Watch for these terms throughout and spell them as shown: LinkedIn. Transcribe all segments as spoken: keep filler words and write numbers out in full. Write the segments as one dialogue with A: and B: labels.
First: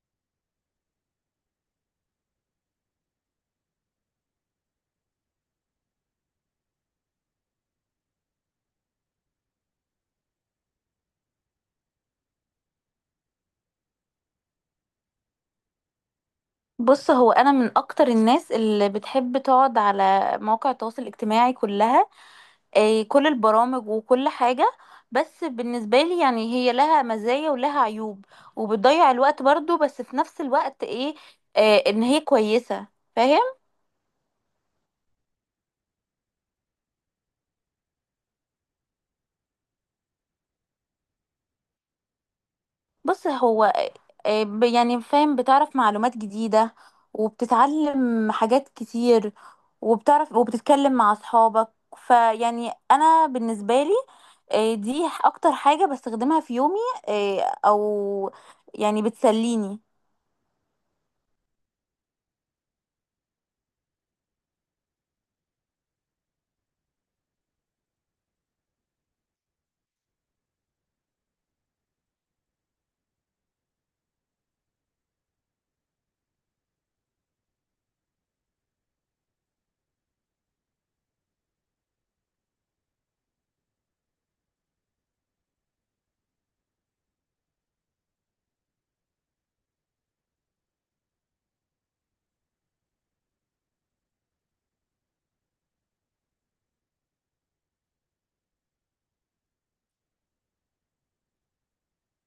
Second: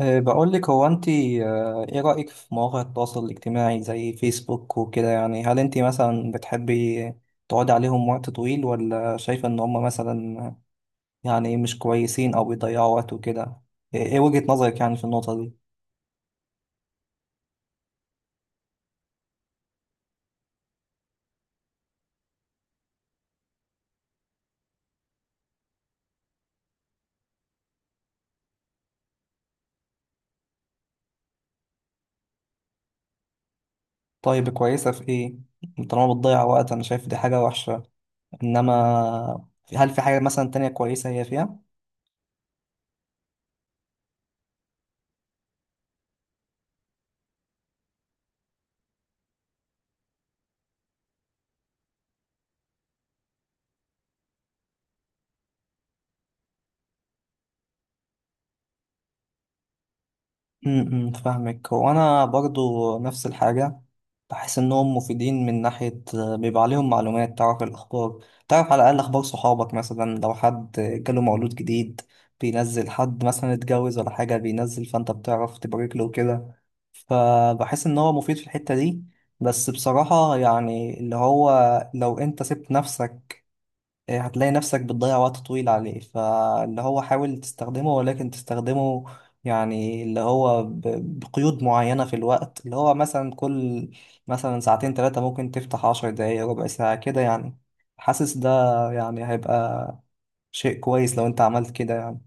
A: أه، بقول لك، هو انت أه، ايه رأيك في مواقع التواصل الاجتماعي زي فيسبوك وكده؟ يعني هل انت مثلا بتحبي تقعدي عليهم وقت طويل، ولا شايفة ان هم مثلا يعني مش كويسين او بيضيعوا وقت وكده؟ ايه إيه وجهة نظرك يعني في النقطة دي؟
B: بص، هو انا من اكتر الناس اللي بتحب تقعد على مواقع التواصل الاجتماعي كلها. آه، كل البرامج وكل حاجة. بس بالنسبة لي يعني هي لها مزايا ولها عيوب، وبتضيع الوقت برضو، بس في نفس الوقت ايه، آه، ان هي كويسة. فاهم؟
A: طيب كويسة في ايه؟ طالما بتضيع وقت انا شايف دي حاجة وحشة، انما هل في حاجة مثلا تانية كويسة هي فيها؟
B: بص هو آه، آه، ب- يعني فاهم، بتعرف معلومات جديدة، وبتتعلم حاجات كتير، وبتعرف وبتتكلم مع أصحابك. فيعني أنا بالنسبة لي، آه، دي أكتر حاجة بستخدمها في يومي. آه، أو يعني بتسليني.
A: امم فاهمك، هو انا برضو نفس الحاجه. بحس انهم مفيدين من ناحيه آه، بيبقى عليهم معلومات، تعرف الاخبار، تعرف على الاقل اخبار صحابك، مثلا لو حد جاله مولود جديد، بينزل حد مثلا اتجوز ولا حاجه بينزل، فانت بتعرف تبارك له وكده. فبحس ان هو مفيد في الحته دي. بس بصراحه يعني اللي هو لو انت سبت نفسك، إيه، هتلاقي نفسك بتضيع وقت طويل عليه. فاللي هو حاول تستخدمه، ولكن تستخدمه يعني اللي هو ب- بقيود معينة في الوقت، اللي هو مثلا كل مثلا ساعتين ثلاثة ممكن تفتح عشر دقايق، ربع ساعة كده يعني. حاسس ده يعني هيبقى شيء كويس لو انت عملت كده يعني.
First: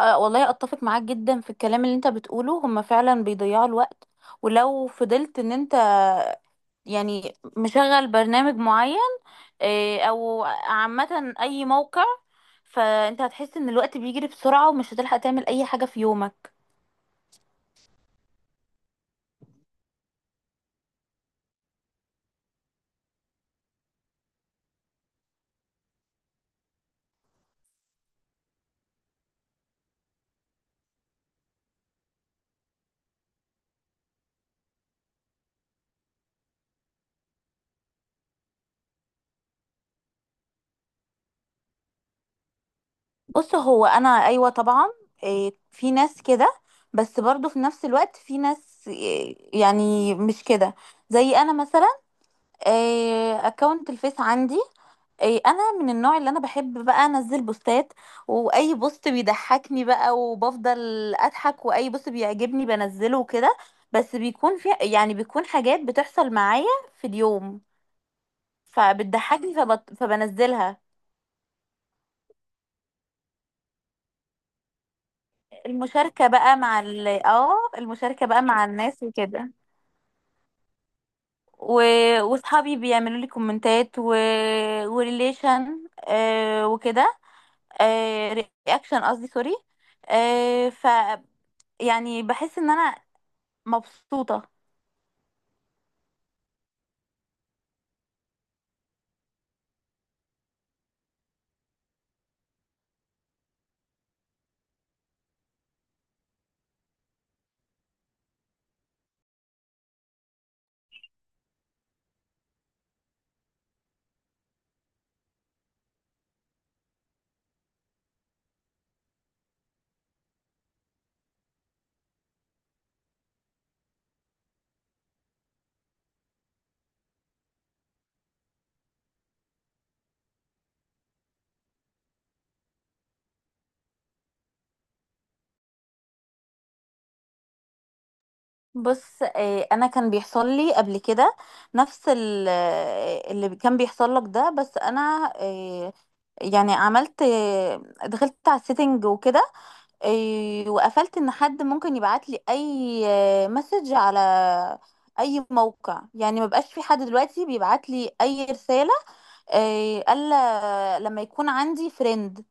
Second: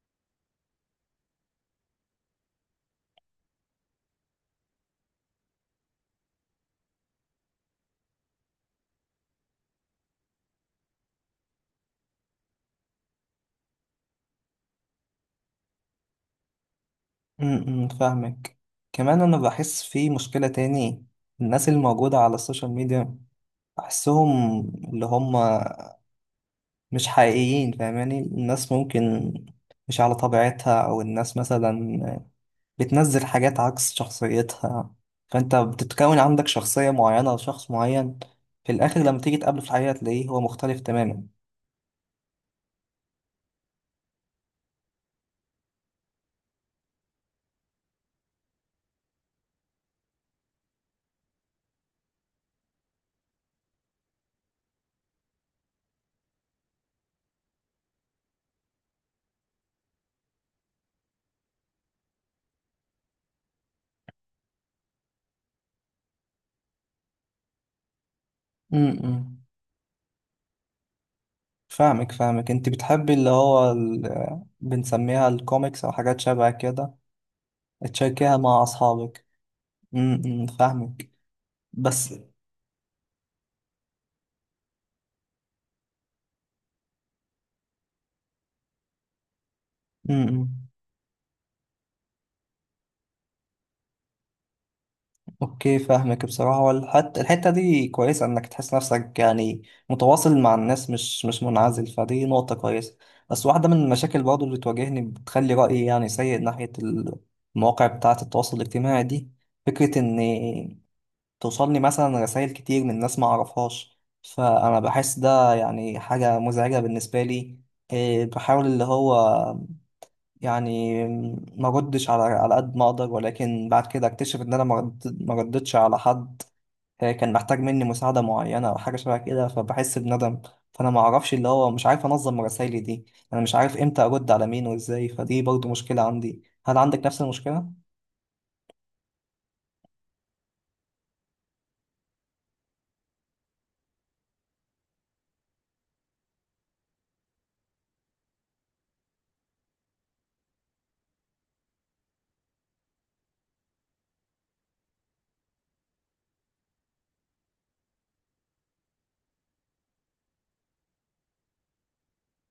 B: آه، والله أتفق معاك جدا في الكلام اللي أنت بتقوله. هما فعلا بيضيعوا الوقت، ولو فضلت إن أنت يعني مشغل برنامج معين، إيه، او عامة اي موقع، فانت هتحس ان الوقت بيجري بسرعة، ومش هتلحق تعمل اي حاجة في يومك.
A: م- م، فاهمك. كمان انا بحس في مشكلة تاني، الناس الموجودة على السوشيال ميديا بحسهم اللي هم مش حقيقيين، فاهماني؟ الناس ممكن مش على طبيعتها، او الناس مثلا بتنزل حاجات عكس شخصيتها، فانت بتتكون عندك شخصية معينة لشخص معين، في الاخر لما تيجي تقابله في الحقيقة تلاقيه هو مختلف تماما.
B: بص هو انا ايوه طبعا، إيه، في ناس كده، بس برضو في نفس الوقت في ناس إيه، يعني مش كده. زي انا مثلا، اكونت الفيس عندي، إيه انا من النوع اللي انا بحب بقى انزل بوستات. واي بوست بيضحكني بقى وبفضل اضحك، واي بوست بيعجبني بنزله وكده. بس بيكون في يعني بيكون حاجات بتحصل معايا في اليوم
A: امم
B: فبتضحكني فبت... فبنزلها.
A: فاهمك فاهمك، انت بتحبي اللي هو ال... بنسميها الكوميكس او حاجات
B: المشاركة
A: شبه
B: بقى مع
A: كده.
B: ال... اه، المشاركة
A: تشاركيها
B: بقى
A: مع
B: مع الناس
A: اصحابك،
B: وكده.
A: امم فاهمك.
B: و...
A: بس
B: وصحابي بيعملوا لي كومنتات و... وريليشن، آه وكده. آه، رياكشن قصدي، سوري.
A: امم
B: آه ف يعني بحس ان انا مبسوطة.
A: اوكي فاهمك بصراحة، والحتى الحتة دي كويسة، انك تحس نفسك يعني متواصل مع الناس، مش مش منعزل، فدي نقطة كويسة. بس واحدة من المشاكل برضه اللي بتواجهني، بتخلي رأيي يعني سيء ناحية المواقع بتاعة التواصل الاجتماعي دي، فكرة ان توصلني مثلا رسائل كتير من ناس ما اعرفهاش، فانا بحس ده يعني حاجة مزعجة بالنسبة لي. إيه، بحاول اللي هو يعني ما ردش على على قد ما اقدر، ولكن بعد كده اكتشف ان انا ما رد- ما ردتش على حد آه، كان محتاج مني مساعدة معينة او حاجة شبه كده، فبحس بندم. فانا ما اعرفش اللي هو مش عارف انظم رسايلي دي، انا مش عارف امتى ارد على مين وازاي، فدي برضو مشكلة عندي. هل عندك نفس المشكلة؟
B: بص، آه، انا كان بيحصل لي قبل كده نفس ال- آه، اللي كان بيحصل لك ده، بس انا آه، يعني عملت، آه، دخلت على السيتنج وكده. آه، وقفلت ان حد ممكن يبعت لي اي مسج على اي موقع. يعني ما بقاش في حد دلوقتي بيبعت لي اي رسالة، آه، الا لما يكون عندي فريند.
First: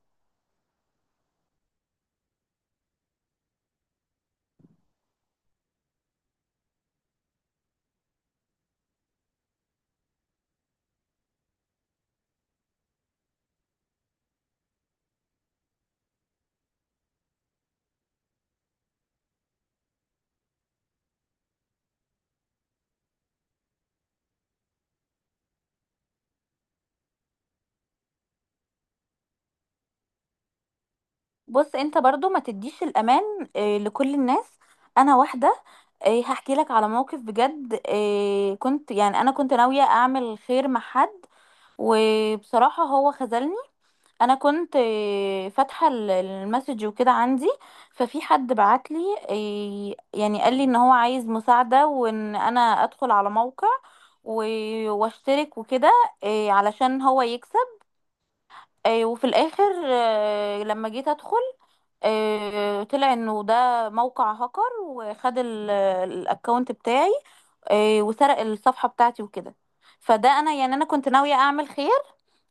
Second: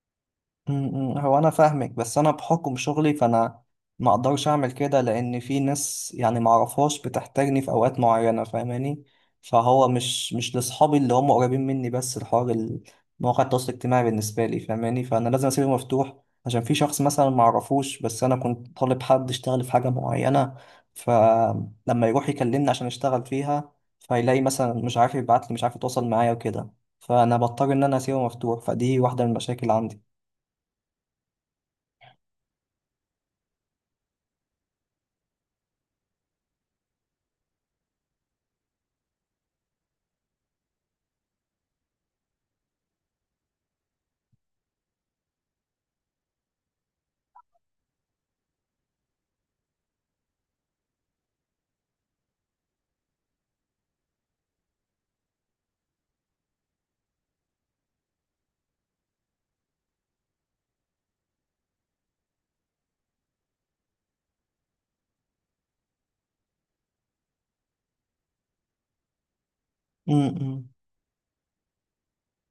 A: م- م. هو انا فاهمك، بس انا بحكم شغلي، فانا ما اقدرش اعمل كده، لان في ناس يعني ما اعرفهاش بتحتاجني في اوقات معينه، فاهماني؟ فهو مش مش لاصحابي اللي هم قريبين مني بس، الحوار ال- مواقع التواصل الاجتماعي بالنسبه لي فاهماني، فانا لازم اسيبه مفتوح، عشان في شخص مثلا ما اعرفوش، بس انا كنت طالب حد يشتغل في حاجه معينه، فلما يروح يكلمني عشان يشتغل فيها، فيلاقي مثلا مش عارف يبعت لي، مش عارف يتواصل معايا وكده، فانا بضطر ان انا اسيبه مفتوح، فدي واحده من المشاكل عندي.
B: بص، انت برضو ما تديش الامان آه، لكل الناس. انا واحده، آه، هحكي لك على موقف بجد. آه، كنت يعني انا كنت ناويه اعمل خير مع حد، وبصراحه هو خذلني. انا كنت آه، فاتحه ال- المسج وكده عندي. ففي حد بعت لي، آه، يعني قال لي ان هو عايز مساعده، وان انا ادخل على موقع و- واشترك وكده، آه، علشان هو يكسب. آه، وفي الاخر آه، لما جيت ادخل، آه، طلع انه ده موقع هاكر، وخد ال- الاكونت بتاعي. آه، وسرق الصفحة بتاعتي وكده. فده، انا
A: امم
B: يعني انا كنت ناوية اعمل خير،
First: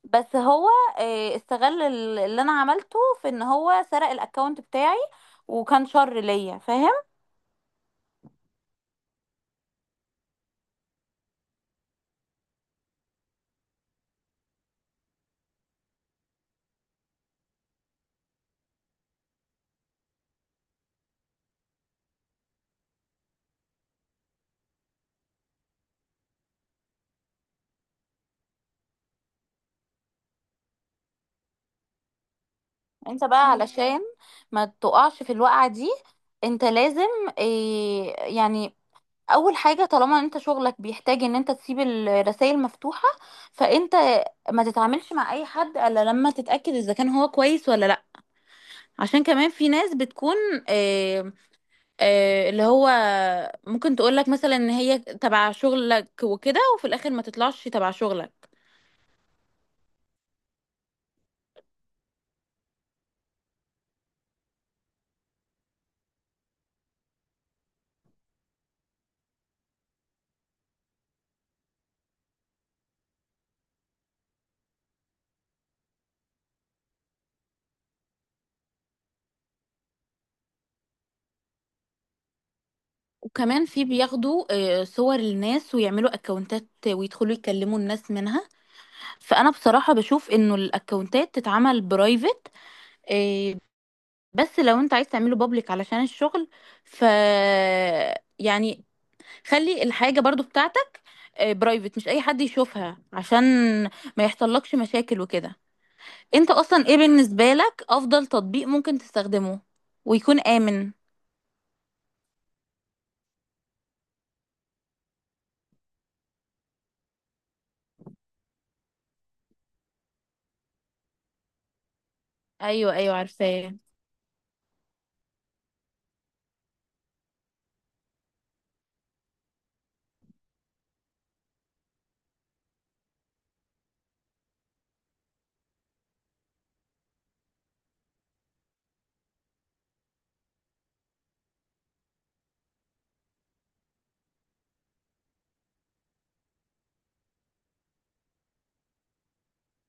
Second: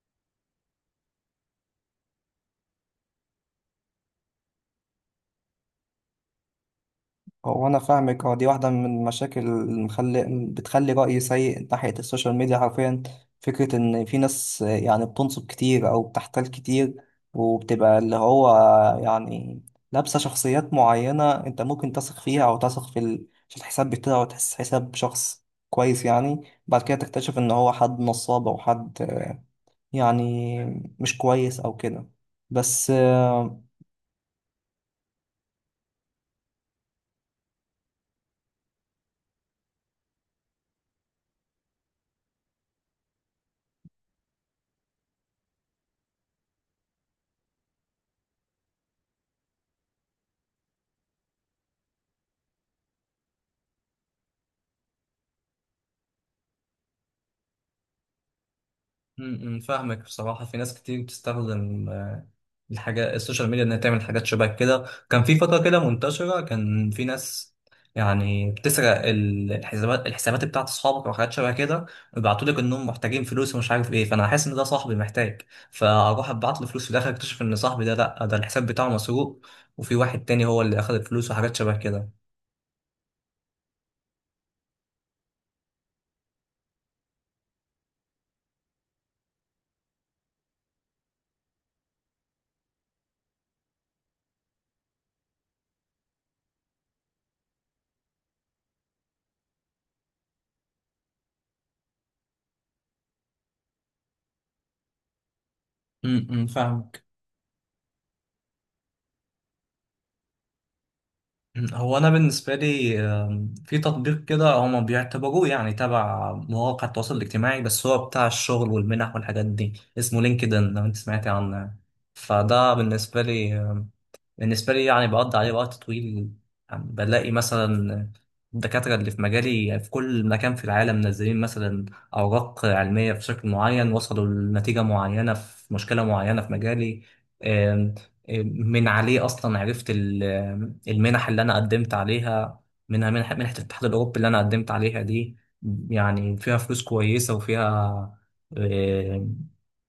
B: بس هو آه، استغل ال- اللي انا عملته في ان هو سرق الاكونت بتاعي، وكان شر ليا. فاهم؟
A: هو انا فاهمك، هو دي واحده من المشاكل اللي مخلي بتخلي رايي سيء ناحيه السوشيال ميديا حرفيا، فكره ان في ناس آه، يعني بتنصب كتير او بتحتال كتير، وبتبقى اللي هو يعني لابسه شخصيات معينه انت ممكن تثق فيها، او تثق في ال- في الحساب بتاعه وتحس حساب شخص كويس يعني، بعد كده تكتشف ان هو حد نصاب او حد آه، يعني مش كويس او كده. بس
B: انت بقى، مم.
A: آه،
B: علشان ما تقعش في الوقعة دي، انت لازم آه، يعني اول حاجه، طالما انت شغلك بيحتاج ان انت تسيب الرسائل مفتوحه، فانت ما تتعاملش مع اي حد الا لما تتاكد اذا كان هو كويس ولا لا. عشان كمان في ناس بتكون، آه آه اللي هو ممكن تقولك مثلا ان هي تبع شغلك وكده، وفي الاخر ما تطلعش تبع شغلك.
A: امم فاهمك بصراحة. في ناس كتير بتستخدم الحاجات السوشيال ميديا انها تعمل حاجات شبه كده، كان في فترة كده منتشرة، كان في ناس يعني بتسرق ال- الحسابات الحسابات بتاعت اصحابك او حاجات شبه كده، ويبعتوا لك انهم محتاجين فلوس ومش عارف ايه، فانا حاسس ان ده صاحبي محتاج، فاروح ابعت له فلوس، في الاخر اكتشف ان صاحبي ده لا، ده الحساب بتاعه مسروق، وفي واحد تاني هو اللي اخذ الفلوس وحاجات شبه كده.
B: وكمان في بياخدوا آه، صور الناس ويعملوا اكونتات، ويدخلوا يكلموا الناس منها. فانا بصراحه بشوف انه الاكونتات تتعمل برايفت. بس لو انت عايز تعمله بابليك علشان الشغل، ف يعني خلي الحاجة برضو بتاعتك برايفت، مش اي حد يشوفها، عشان ما يحصلكش مشاكل وكده.
A: امم
B: انت اصلا
A: فاهم.
B: ايه بالنسبة لك افضل تطبيق ممكن تستخدمه ويكون امن؟
A: هو انا بالنسبه لي آم، في تطبيق كده هما بيعتبروه يعني تبع مواقع التواصل الاجتماعي، بس هو بتاع الشغل والمنح والحاجات دي، اسمه لينكدين لو انت سمعتي عنه يعني. فده
B: ايوه ايوه
A: بالنسبه لي
B: عارفاه.
A: بالنسبة لي يعني بقضي عليه وقت طويل، يعني بلاقي مثلا الدكاترة اللي في مجالي في كل مكان في العالم منزلين مثلا أوراق علمية بشكل معين، وصلوا لنتيجة معينة في مشكلة معينة في مجالي. آم، آم، من عليه أصلا عرفت ال- آم، المنح اللي أنا قدمت عليها، منها منح- منحة الاتحاد الأوروبي اللي أنا قدمت عليها دي، يعني فيها فلوس كويسة، وفيها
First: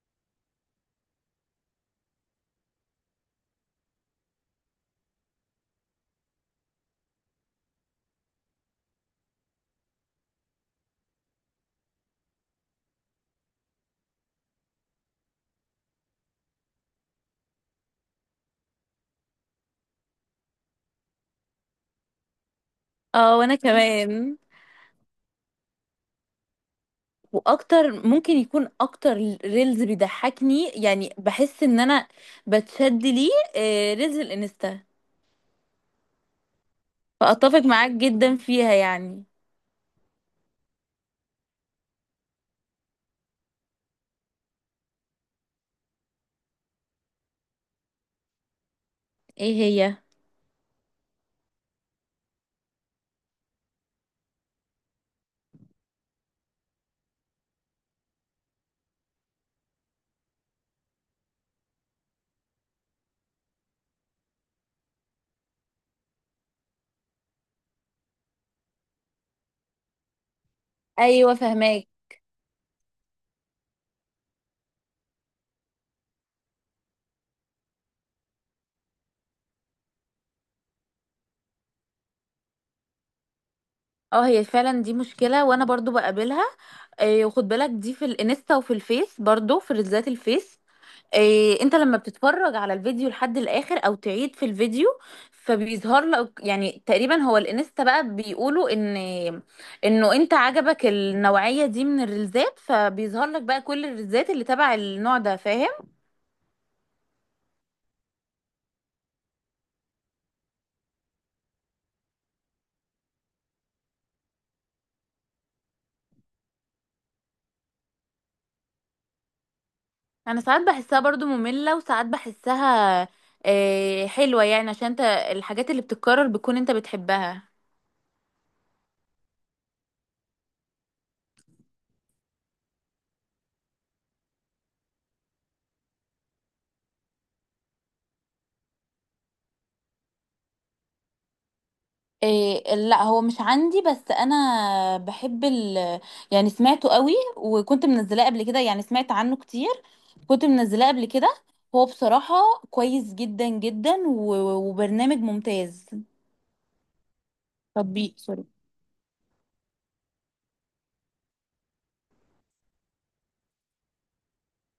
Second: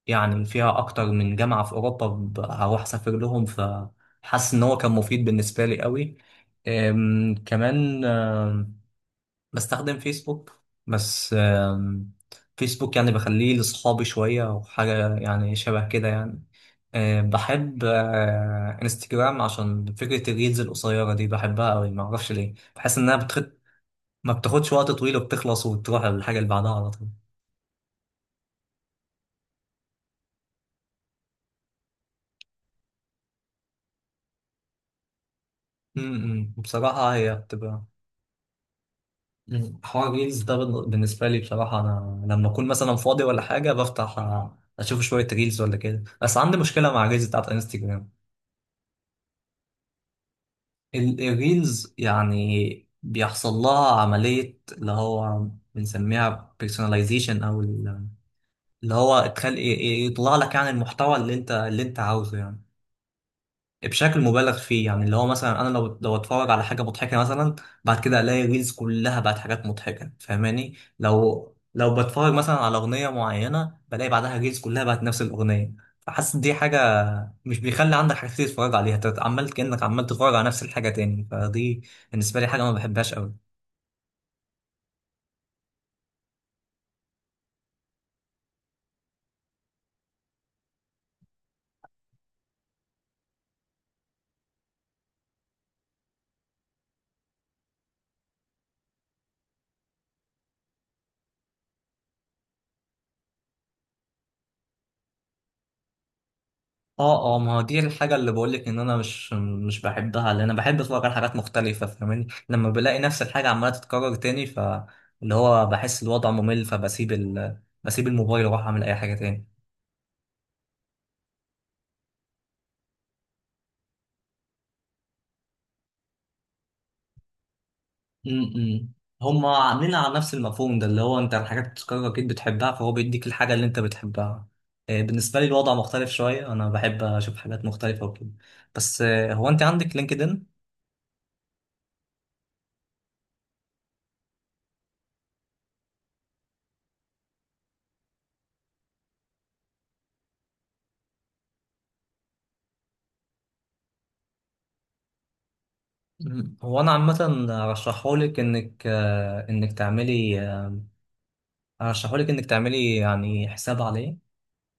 A: يعني فيها أكتر من جامعة في أوروبا ب- هروح أسافر لهم، فحاسس إن هو كان مفيد بالنسبة لي قوي. أم، كمان أم، بستخدم فيسبوك، بس أم، فيسبوك يعني بخليه لأصحابي شوية وحاجة يعني شبه كده يعني. أم، بحب أه، انستجرام، عشان فكرة الريلز القصيرة دي بحبها قوي، معرفش ليه، بحس إنها
B: اه وانا
A: بتخد... ما
B: كمان،
A: بتاخدش وقت طويل، وبتخلص وتروح للحاجة اللي بعدها على طول.
B: واكتر ممكن يكون اكتر ريلز بيضحكني، يعني بحس ان انا بتشد ليه، آه، ريلز الانستا.
A: م- م. بصراحة هي
B: فاتفق
A: بتبقى،
B: معاك جدا فيها يعني.
A: مم. حوار الريلز ده بال- بالنسبة لي بصراحة، أنا لما أكون مثلا فاضي ولا حاجة بفتح أ- أشوف شوية ريلز ولا كده، بس عندي مشكلة مع الريلز بتاعت انستجرام.
B: ايه هي؟
A: ال- الريلز يعني بيحصل لها عملية اللي هو بنسميها personalization أو ال- اللي هو تخلي ي- ي- يطلع لك يعني المحتوى اللي أنت اللي أنت عاوزه يعني، بشكل مبالغ فيه، يعني اللي هو مثلا انا لو لو اتفرج على حاجه مضحكه مثلا، بعد كده الاقي ريلز كلها بقت حاجات مضحكه، فاهماني؟
B: ايوه
A: لو
B: فهماك.
A: لو بتفرج مثلا على اغنيه معينه، بلاقي بعدها ريلز كلها بقت نفس الاغنيه. فحاسس دي حاجه مش بيخلي عندك حاجات كتير تتفرج عليها، انت عمال كانك عمال تتفرج على نفس الحاجه تاني، فدي بالنسبه لي حاجه ما بحبهاش قوي.
B: اه هي فعلا دي مشكلة، وانا برضو بقابلها. آه، وخد بالك دي في الانستا، وفي الفيس برضو في ريلزات الفيس. آه، انت لما بتتفرج على الفيديو لحد الاخر او تعيد في الفيديو، فبيظهر لك يعني تقريبا، هو الانستا بقى بيقولوا ان انه انت عجبك النوعية دي من الريلزات، فبيظهر لك بقى كل الريلزات اللي تبع النوع ده. فاهم؟
A: اه اه، ما هو دي الحاجة اللي بقولك ان انا مش مش بحبها، لان انا بحب اتفرج على حاجات مختلفة، فاهماني؟ لما بلاقي نفس الحاجة عمالة تتكرر تاني، ف اللي هو بحس الوضع ممل، فبسيب ال... بسيب الموبايل واروح اعمل اي حاجة تاني.
B: انا ساعات بحسها برضو مملة، وساعات بحسها آه، حلوة، يعني عشان انت الحاجات اللي بتتكرر بتكون انت بتحبها.
A: امم هما عاملين على نفس المفهوم ده، اللي هو انت الحاجات بتتكرر اكيد بتحبها، فهو بيديك الحاجة اللي انت بتحبها. آه، بالنسبة لي الوضع مختلف شوية، انا بحب اشوف حاجات مختلفة وكده. بس آه، هو انت عندك لينكدين؟
B: إيه لا هو مش عندي، بس انا بحب ال يعني، سمعته قوي، وكنت منزلاه قبل كده. يعني سمعت عنه كتير، كنت منزلاه قبل كده. هو بصراحة كويس جدا جدا، و- وبرنامج ممتاز.
A: مم. هو انا عامه
B: تطبيق
A: ارشحهولك
B: سوري.
A: انك آه، انك تعملي أرشحهولك إنك تعملي يعني حساب عليه،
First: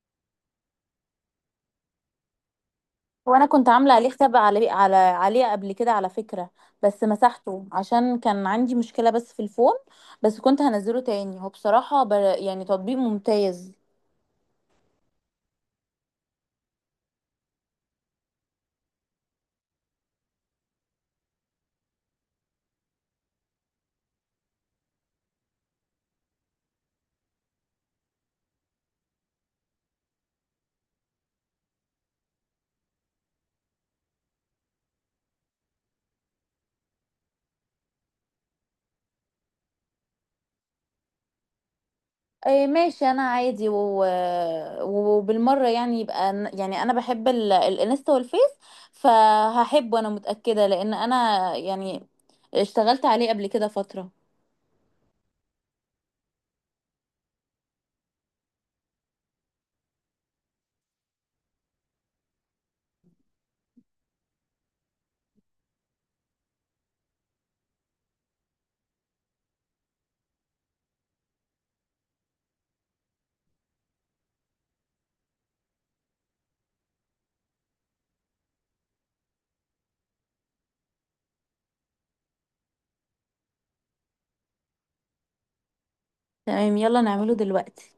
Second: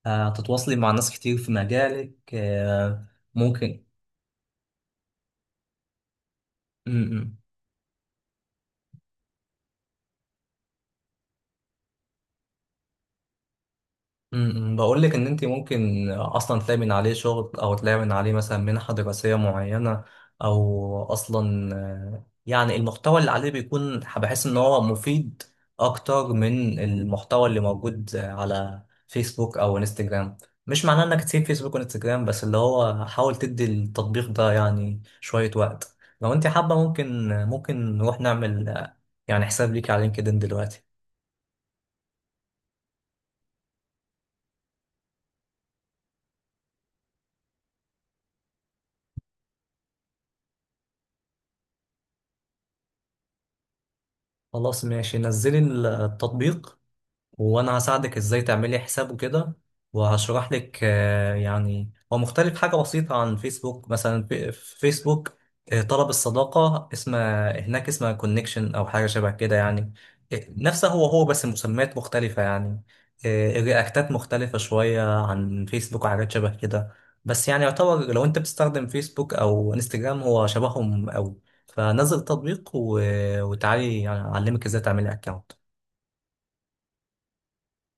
A: هتتواصلي مع ناس كتير في مجالك آه،
B: وانا كنت
A: ممكن.
B: عامله عليه حساب على على عليه قبل كده على فكره.
A: م
B: بس
A: -م.
B: مسحته عشان كان عندي مشكله بس في الفون. بس كنت هنزله تاني. هو بصراحه بر... يعني تطبيق ممتاز.
A: امم، بقول لك ان انت ممكن اصلا تلاقي من عليه شغل، او تلاقي من عليه مثلا منحة دراسية معينة، او اصلا آه، يعني المحتوى اللي عليه بيكون، بحس ان هو مفيد اكتر من المحتوى اللي موجود على فيسبوك او انستجرام. مش معناه انك تسيب فيسبوك وانستجرام، بس اللي هو حاول تدي التطبيق ده يعني شوية وقت، لو انت حابة ممكن ممكن نروح نعمل آه، يعني حساب ليك على لينكدين دلوقتي.
B: إيه ماشي، انا عادي و... وبالمره يعني يبقى ن- يعني انا بحب ال... الانستا والفيس، فهحبه انا متاكده، لان انا يعني اشتغلت عليه قبل كده فتره.
A: خلاص ماشي، نزلي التطبيق وانا هساعدك ازاي تعملي حساب وكده، وهشرح لك آه، يعني هو مختلف حاجة بسيطة عن فيسبوك. مثلا في في فيسبوك آه، طلب الصداقة، اسمها هناك اسمها كونكشن او حاجة شبه كده يعني، آه، نفسه هو هو بس مسميات مختلفة يعني. آه، الرياكتات مختلفة شوية عن فيسبوك وحاجات شبه كده. بس يعني يعتبر لو انت بتستخدم فيسبوك او انستجرام هو شبههم قوي، فنزل التطبيق و- وتعالي يعني اعلمك ازاي تعملي اكونت
B: تمام، يلا نعمله دلوقتي.